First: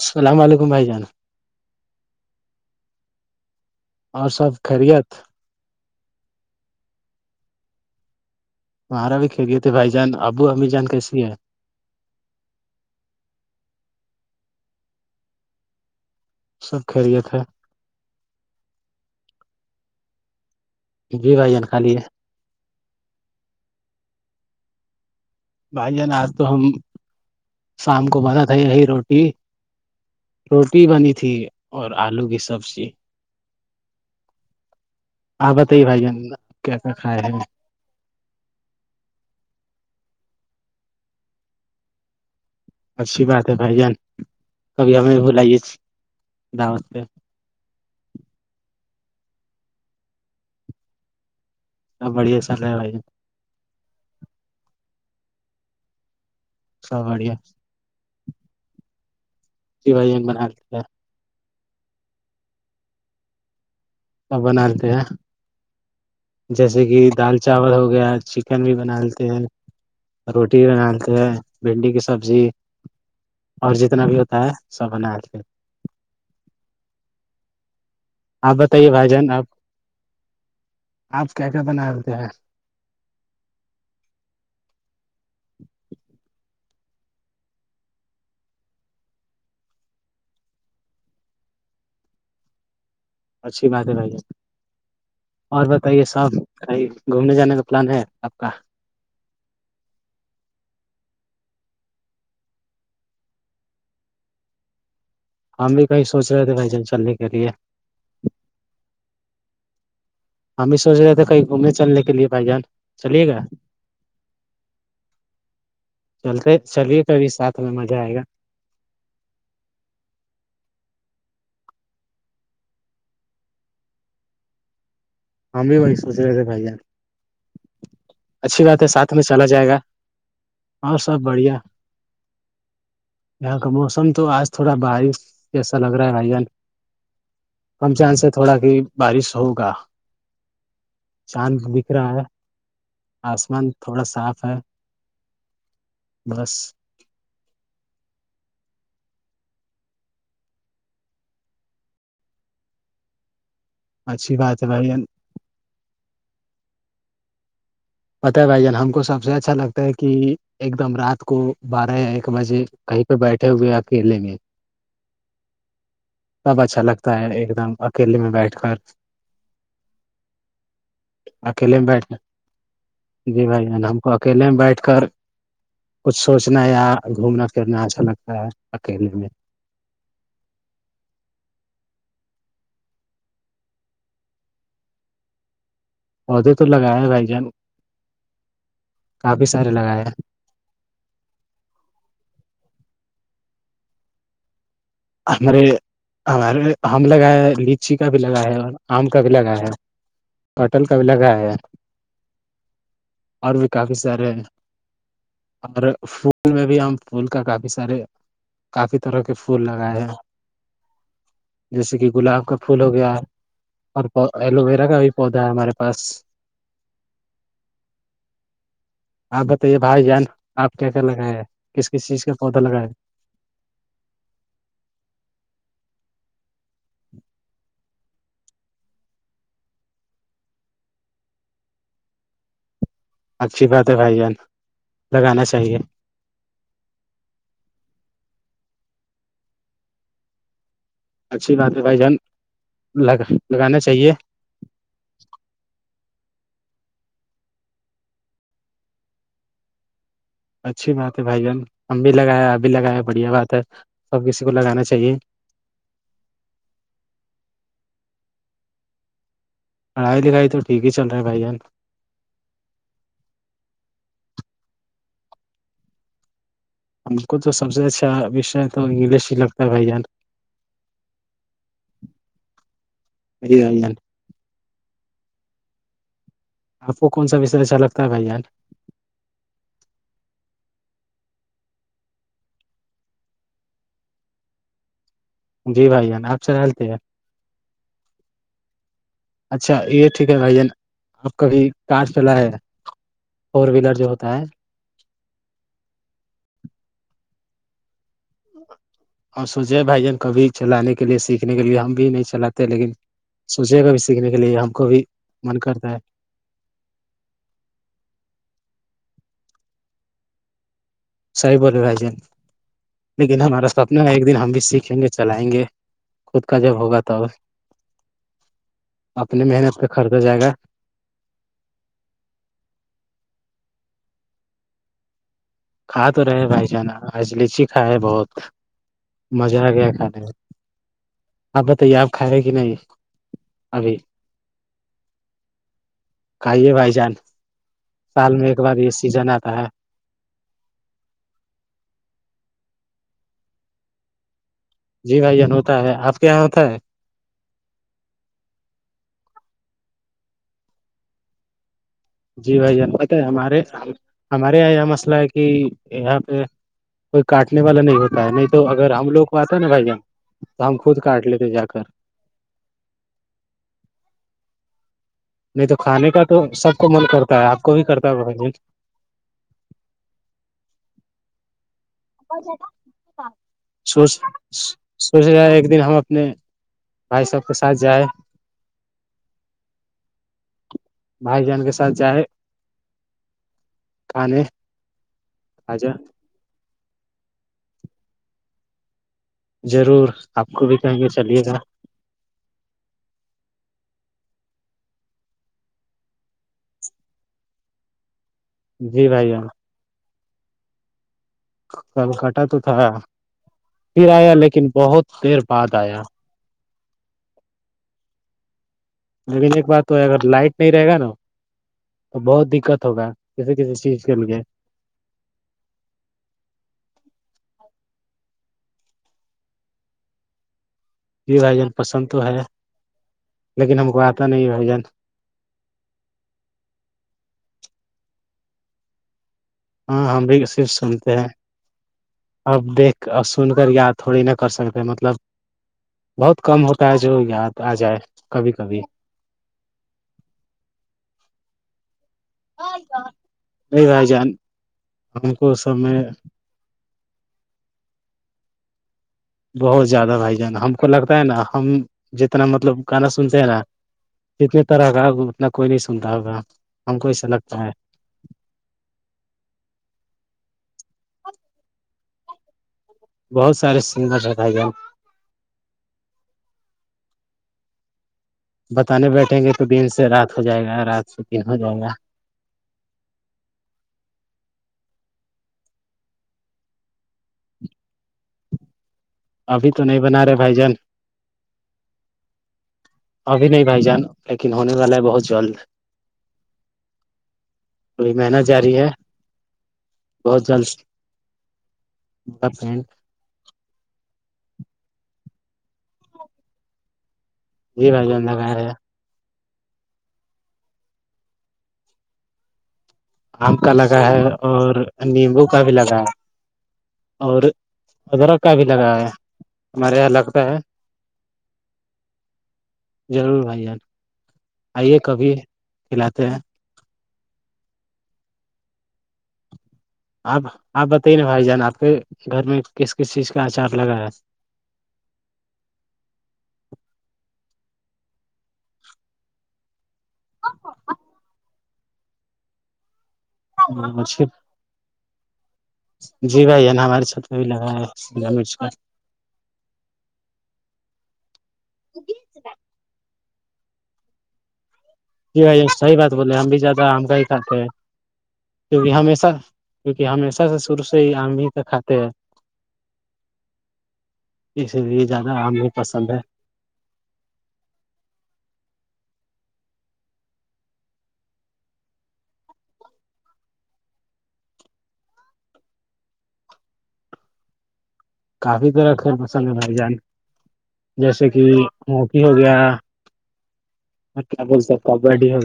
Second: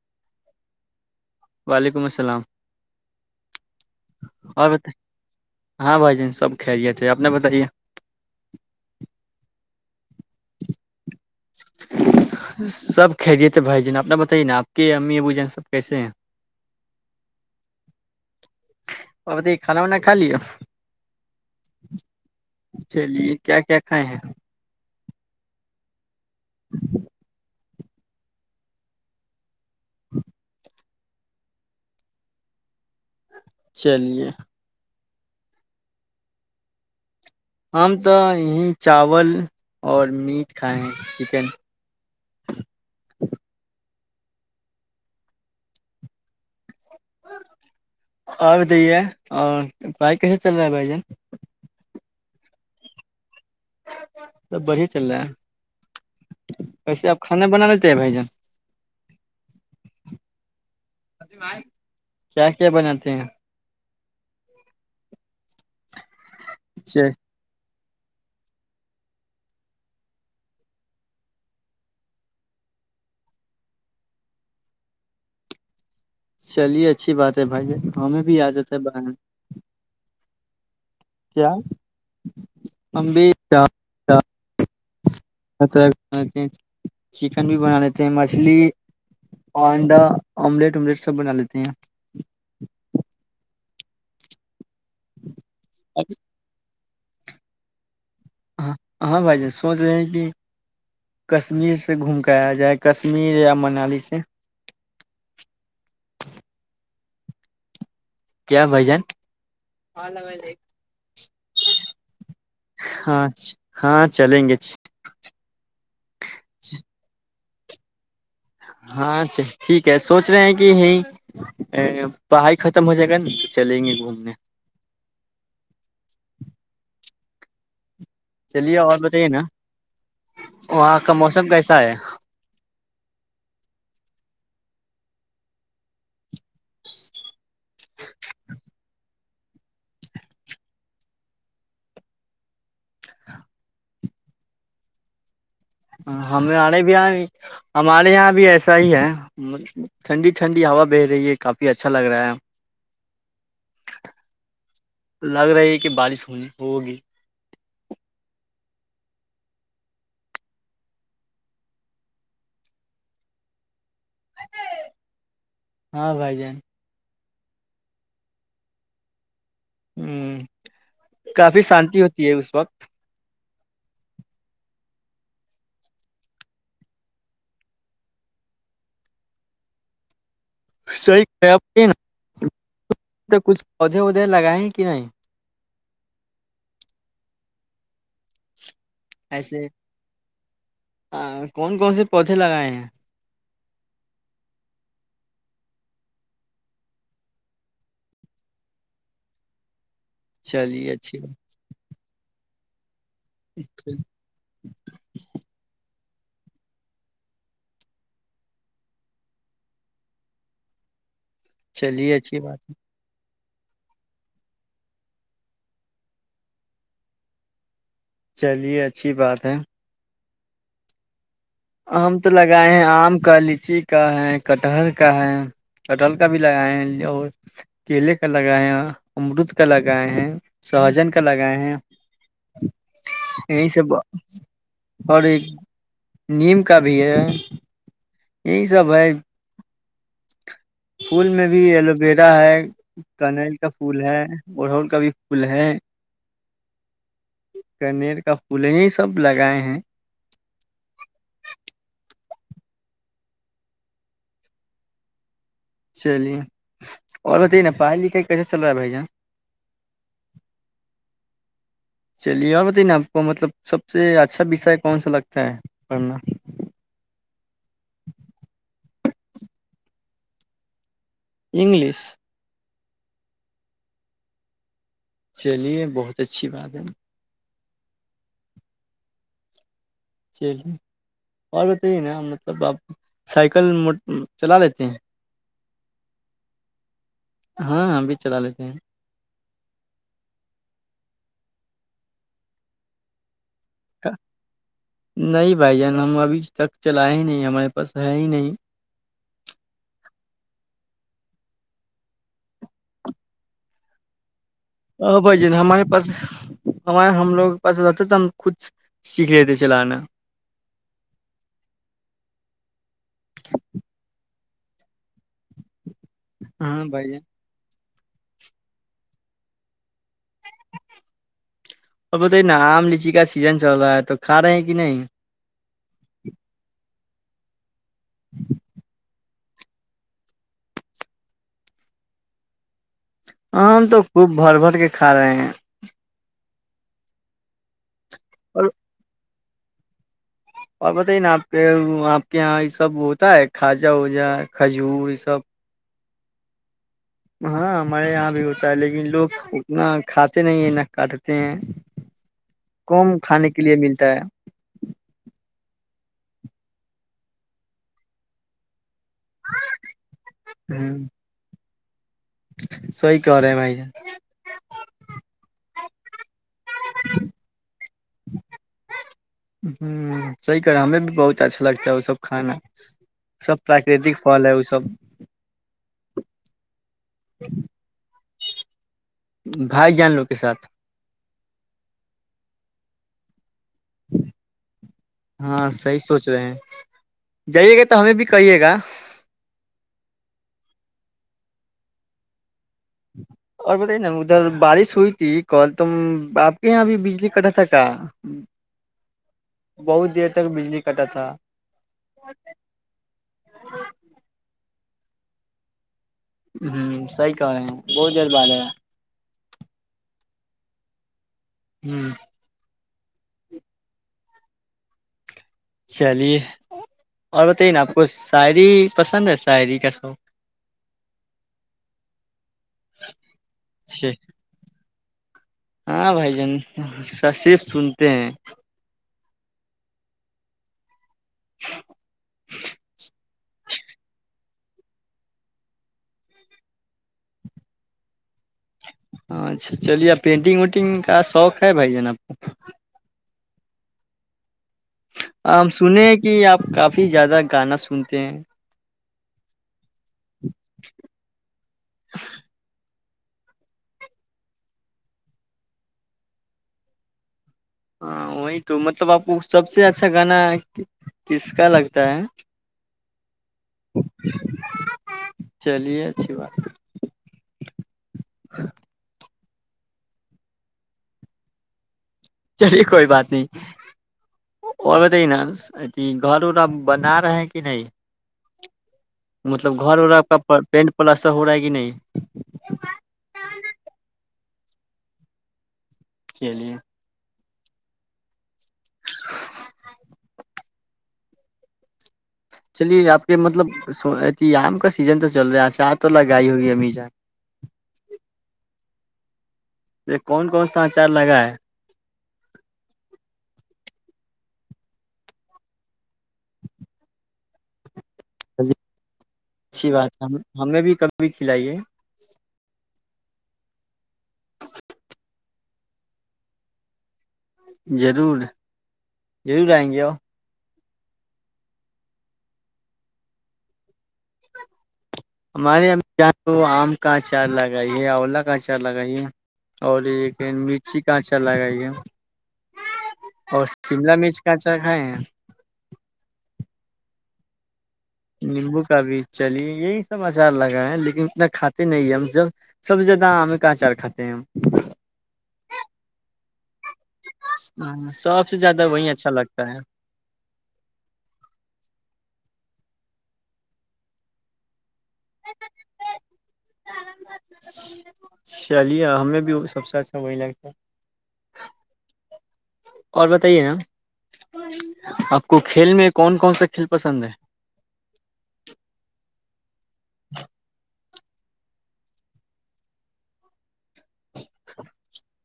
السلام علیکم بھائی جان وعلیکم السلام سب اور ب خیریت ہاں بھائی جن سب کھریے تھے آپ نے بتائیے ہمارا بھی کھیل گئے تھے بھائی جان ابو امیر جان کیسے سب کھریے تھے بھائی جن آپ اا بتائی نا آپ کے امی ابو جن سب کیسے ہیں سب خیریت ہے اور بتائیے کھانا وانا کھا لیا جی بھائی جان خالی ہے چلیے کیا کیا کھائے ہیں بھائی جان آج تو ہم شام کو بنا تھا یہی روٹی روٹی بنی تھی اور آلو کی سبزی چلیے ہاں بتائیے بھائی جان کیا کیا کھایا ہے ہم تو یہیں چاول اور میٹ کھائے ہیں چکن اچھی بات ہے بھائی جان کبھی ہمیں بھلاائیے دعوت سے اور دے اور پھائی کیسے چل رہا ہے بھائی جن س بڑھیا چلے بھائی سب بڑھیا چل رہا ہے سب ویسے آپ بڑھیا کھانا بنا لیتے ہیں بھائی جان سوائم بنا کیا کیا بناتے ہیں سب بناالتے ہیں جیسے کہ اچھا دال چاول ہو ہو گیا چکن بھی بنا لیتے ہیں روٹی بنا لیتے ہیں بھنڈی کی سبزی اور جتنا بھی ہوتا ہے سب بنا لیتے ہیں چلیے اچھی بات ہے بھائی ہمیں بھی آ جتا ہے ر بنانا جان آپ آپ کیا بنا لیتے ہیں ہم بھی چکن بھی بنا لیتے ہیں مچھلی انڈا آملیٹ املیٹ سب بنا لیتے ہیں اچھی بات ہے بھ اور بتائیے صاحب کھائی گھومنے جانے کا پلان ہے آپ کا ہاں ہاں بھائی سوچ رہے ہیں کہ کشمیر سے گھوم کے آل جائے کشمیر یا منالی سے ہم بھی کہیں سوچ رہے تھے بھائی جان چلنے کے لیے کیا بھائی جن ہم بھی سوچ رہے تھے کہیں گھومنے چلنے کے لیے بھائی جان چلیے ہاں گا ہاں چلیں گے چلتے چلیے کبھی سات پ مزہ آئے گا ہاں ٹھیک ہے سوچ رہے ہیں کہ یہیں پڑھائی ختم ہو جائے گا نا تو چلیں گے گھومنے ہم بھی وہی سوچ رہے تھے بھائی اچھی چلیے بات ہے اور ساتھ میں بتائیے نا چلا جائے گا اور وہاں کا سب موسم بڑھیا کیسا ہے یہاں کا موسم تو آج تھوڑا بارش جسا لگ رہا ہے بھائی جان کم چانس سے تھوڑا کہ بارش ہوگا چاند بکھ رہا ہے آسمان تھوڑا صاف ہے بس ہمارے بھی ہمارے یہاں بھی ایسا ہی ہے ٹھنڈی ٹھنڈی ہوا بہ رہی ہے کافی اچھا لگ رہا ہے اچھی بات ہے بھائی جان لگ رہا ہے کہ بارش ہو ہوگی پت ہے بھائی جان ہم کو سب سے اچھا لگتا ہے کہ ایک دم رات کو بارہ یا ایک بجے کہیں پہ بیٹھے ہوئے کیلے میں ہاں بھائی جان سب اچھا لگتا تا ہے ایک دم اکیلے میں بیٹھ کر ہ کافی اکیلے میں شانتی بیٹھ ہوتی ہے اس وقت جی بھائی جان ہم کو اکیلے میں بیٹھ کر کچھ سوچنا یا گھومنا پھرنا اچھا لگتا ہے اکیلے میں صحی کچھ پودےودے لگائے ہیں کہ نہیں پودے تو لگایا بھائی جان کافی ایسے سارے لگایا کون کون سے پودے لگائے ہیں ہے، ہمارے ہمارے ہم لگائے ہے لیچی کا بھی لگایا ہے آم کا بھی لگایا ہے کاٹل چلیے کا بھی اچھی لگایا اور بھی بات کافی سارے ہیں اور پھول میں بھی ہم پھول کا کافی سارے کافی طرح کے پھول ر جیسے کہ چلیے اچھی گلاب کا بات ہے پھول ہو گیا اور ایلو ویرا کا بھی پودا ہے ہمارے پاس چلیے اچھی بات آپ ہے بتائیے بھائی جان آپ کیا کیا لگا ہیں ہم تو لگائے ہیں آم کا لچی کا ہے کٹہر کا کا ہے کٹل کا بھی لگائے ہیں اور کیلے کا لگائے ہیں امرود کا لگائے ہیں سہجن کا لگائے ہیں اچھی یہی بات سب ہے بھائی جان اور ایک لگانا چاہیے نیم کا بھی ہے یہ سب ہے پھول میں اچھی بھی بات ہے ایلو بھائی جان ویرا ہے کنل کا لگانا پھول چاہیے ہے اڑہول کا بھی پھول ہے کنیر کا پھول یہ سب لگائے ہیں اچھی بات ہے بھائی جان ہم بھی لگایا اب بھی لگایا بڑھیا بات ہے سب کسی کو لگانا چاہیے چلیے اور بتائیے نا پڑھائی لکھائی کیسے چل رہا ہے بھائی جان پڑھائی لکھائی تو ٹھیک ہی چل رہا ہے بھائی جان چلیے اور بتائی نا آپ کو مطلب سب سے اچھا اچھا وسے کون سا لگتا ہے پڑھنا ہم کو تو سب سے اچھا وشے تو انگلش ہی لگتا ہے بھائی جان انگلش ا چلیے بہت سچھی بات ہے کو کون سا وشے اچھا لگتا ہے بھائی ار چلی اور بھی توی نا مطلب آپ سائیکل م چلا لیتے ہیں جی بھائی جان آپ سےلتے ہیں ہاں ہم بھی چلا لیتے ہیں اچھا یہ ٹھیک ہے بھائی جانپ کبھی کج چلا ہے فور ویلر جو ہوتا ہے نہیں بھائی جان ہم ابھی تک چلائے ہی نہیں ہمارے پاس ہے ہی نہیں اور سوچے بھائی جان کبھی چلانے کے لیے سیکھنے کے لیے ہم بھی نہیں چلاتے لیکن سوچے گا بھی سیکھنے کے لیے کو بھی ہ بھائی جن من ہمارے کرتا ہے پاس ہمارے ہم لوگوں کے پاس رہتے تھا ہم خود سیکھ لیتے چلانا صحیح بولے بھائی جان لیکن ہمارا سپنا ہے ایک دن ہم بھی سیکھیں گ چلائیں گے خود کا جب ہاں ہوگا بھائی جان تو اپنے محنت کر اور بتائی نا آم لیچی کا سیزن چل رہا ہے تو کھا رہے ہیں کہ نہیں ای لی چ اچھا ہے بہت مزہ آ گیا کھانے میں آپ بتائیے آپ کھا رہے کہ نہیں ہم ابھی تو خوب بھر بھر کے کھا رہے ہیں کائی ہے بھائی جان سال میں ایک اور بار یہ سیزن آ ہاں اور بتائی نا آپ کے آپ کے یہاں یہ سب ہوتا ہے کھاجہ ووجا کھجور یہ جی بھائی سب جان ہوتا ہے آپ کیا تھا ہے ہاں ہمارے یہاں بھی ہوتا ہے لیکن لوگ اتنا کھاتے نہیں ہیں نہ کاٹتے ہیں جی بھائی جان پت کم ہے کھانے ہمارے کے لیے ملتا ہے ہمارے یہاں یہ مسئلہ ہے کہ یہاں پہ کوئی کاٹنے والا نہیں ہوتا ہے نہیں تو اگر ہم لوگ کو آتا ہے نا بھائی جان تو ہم خود کاٹ لیتے جا کر سئی کر رہے م نہیں تو کھانے کا تو سب کو من کرتا ہے آپ کو بھی کرتا ہے ب ج صحیح کہہ رہے ہیں، ہمیں بھی بہت اچھا لگتا ہے وہ سب کھانا سب سوچ پراکرتک پھل ہے وہ سب سوچ رہ ایک دن ہم اپنے بھائی سب کے ساتھ جائے بھائی جان لو کے ساتھ بھائی جان کے ساتھ جائے کھانے ہاں آجا صحی سوچ رہے ہیں جائیے گا تو ہمیں بھی کہیے گا ضرور آپ کو بھی کہیں گے چلیے گا اور بتائی نا ادھر بارش ہوئی تھی کل تم آپ کے یہاں بھی بجلی کٹا تھا کا جی بھائییا بہت دیر تک بجلی کٹا تھا کل کٹا تو تھا پھر آیا لیکن بہت دیر بعد آیا ہ سی کہ رہے ہیں بہت دیر بال ہےا لیکن ایک بات تو اگر لائٹ نہیں رہے گا نا ہ تو بہت دقت ہوگا کسیے کسی چیز کے لیے چلیے اور بتائیے نا آپ کو شعری پسند ہے شعری کا شوق یہ بھائی جان پسند تو ہے لیکن ہم کو اچھا آتا نہیں یہ بھ جان ہاں بھائی جان صرف سنتے ہیں ہاں ہاں بھی ستے اب دیکھ اور سن کر یاد تھوڑی نہا کر سکتے پ مطلب بہت کم ہوتا ہے جو یاد آ جائے کبھی کبھی اں اچھا چلیے پینٹنگ وینٹنگ کا شوق ہے بھائی جناب نہیں رائے جان کو ہم سب میں سنے ہیں کہ آپ کافی زیادہ گانا سنتے ہیں بہت زیادہ بھائی جان ہم کو لگتا ہے نا ہم جتنا مطلب گانا سنتے ہیں نا جتنی طرح کا اتنا کوئی نہیں سنتا ہوگا ہم کو ایسا لگتا ہے ہاں وہی تو مطلب آپ کو سب سے اچھا گانا کس کا لگتا ہے بہت سارے سگر رہائے گ چلیے اچھی بات بتانے بیٹھیں گے تو دن سے رات ہو جائے گا رات سے دن ہو جائے گا چلیے کوئی بات نہیں اور بتائیے نا ا گھر ار ا بنا رہے ہیں کہ نہیں ابھی مطلب تو گھر نہیں و بنا رہے کا بھائی جان پینٹ پلاسٹر ہو رہا ہے کہ نہیں ابھی نہیں بھائی جان لیکن ہونے والا ہے بہت جلد کے لیے تھوڑی محنت جاری ہے بہت جلد پینٹ چلیے آپ کے مطلب ستی آم کسی سیزن تو چل رہا ہے چا تو لگائی ہوگئی امیزا جی بھائی انندہ کہاں رہ یہ کون کون سچار لگا ہے آم کا لگا ہے اور نیمبو کا بھی لگا ہے اور ادرک کا بھی لگا ہے اچھی ہمارے یہاں بات ہے لگتا ہمیں بھی کبھی بھی کھلائیے ضرور بھائی ان آئیے کبھی کھلاتے ہیں رور ضرور آئیں گے آ آپ آپ بتائیے نا بھائی جان آپ کے گھر میں کس کس چیز کا آچار لگا ہے ہمارے یہاں وہ آم کا اچار لگائیے اولا کا اچار لگائیے اور ایک مرچی کا اچار لگائیے اور شملا ہے مرچ کچا کھائے ہیں جی بھائی ہے نا ہمارے ساتھ وہی لگا ہے شملہ مرچ نیمبو کا بھی چلیے یہی سب آچار لگا ہے لیکن اتنا کھاتے نہیں ہے ہم جب سب ج ہمیں کاں چار کاتے ہیں جی بھائی صحیح بات بولے ہم بھی زیادہ آم کا ہی کھاتے ہیں ہم سب سے زیادہ کیکہ وہی اچھا ہشہ لگتا ہے کیکہ ہمیشہ سے شروع سے ہی آم ہی کا کھاتے ہیں اسی لیے زیادہ ہمیں پسند ہے چلیے ہمیں بھی سب سے اچھا وہی لگتا اور بتائیے نا آپ کو کھیل میں کون کون سا کھیل پسند ہے کافی طرح کر پسند جان ج جیسے کہ ہکی ہو گیا میں کیا بولتا کبڈی ہو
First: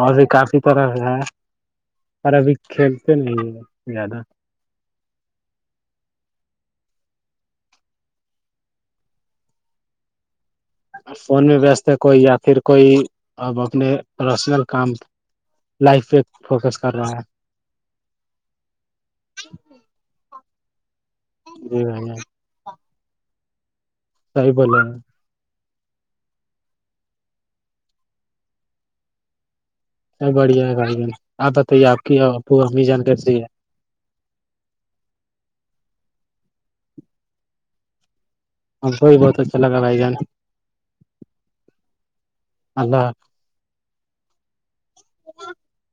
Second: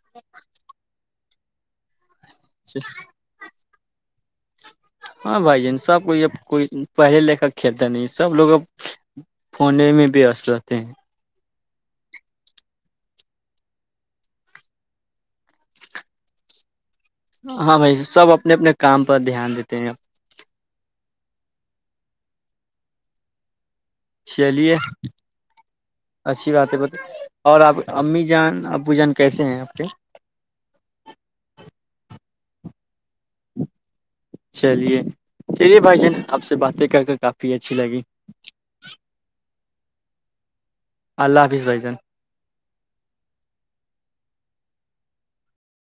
اور بھی کافی طرح سے ہیں اور ابھی ہے کھیلتے نہیں ہیں زیادہ ہاں بھائی جان سب کوئی اب کوئی پہلے لکھا کھیلتا نہیں سب لوگ اب فھنے میں بھی است فون میں وست کو یا پھر کوئی اب اپنے پرفسنل کام لائف پہ فوکس کر رہا ہے ہاں بھائی سب اپنے اپنے کام پر دھیان دیتے ہیں جی صحیح چلیے بولے ہیں اچھی بات ہے ب اور آپ امی جان ابو جان کیسے ہیں آپ کے س بڑھیا ہے بھائی بہن آپ بتائیے آپ کی پ ہمنی جانکاری صحیح چلیے چلیے بھائی جان آپ سے باتیں کر کے کافی اچھی لگی چ لگا بائی جان اللہ حافظ بھائی جان اللہ ح [unintelligible]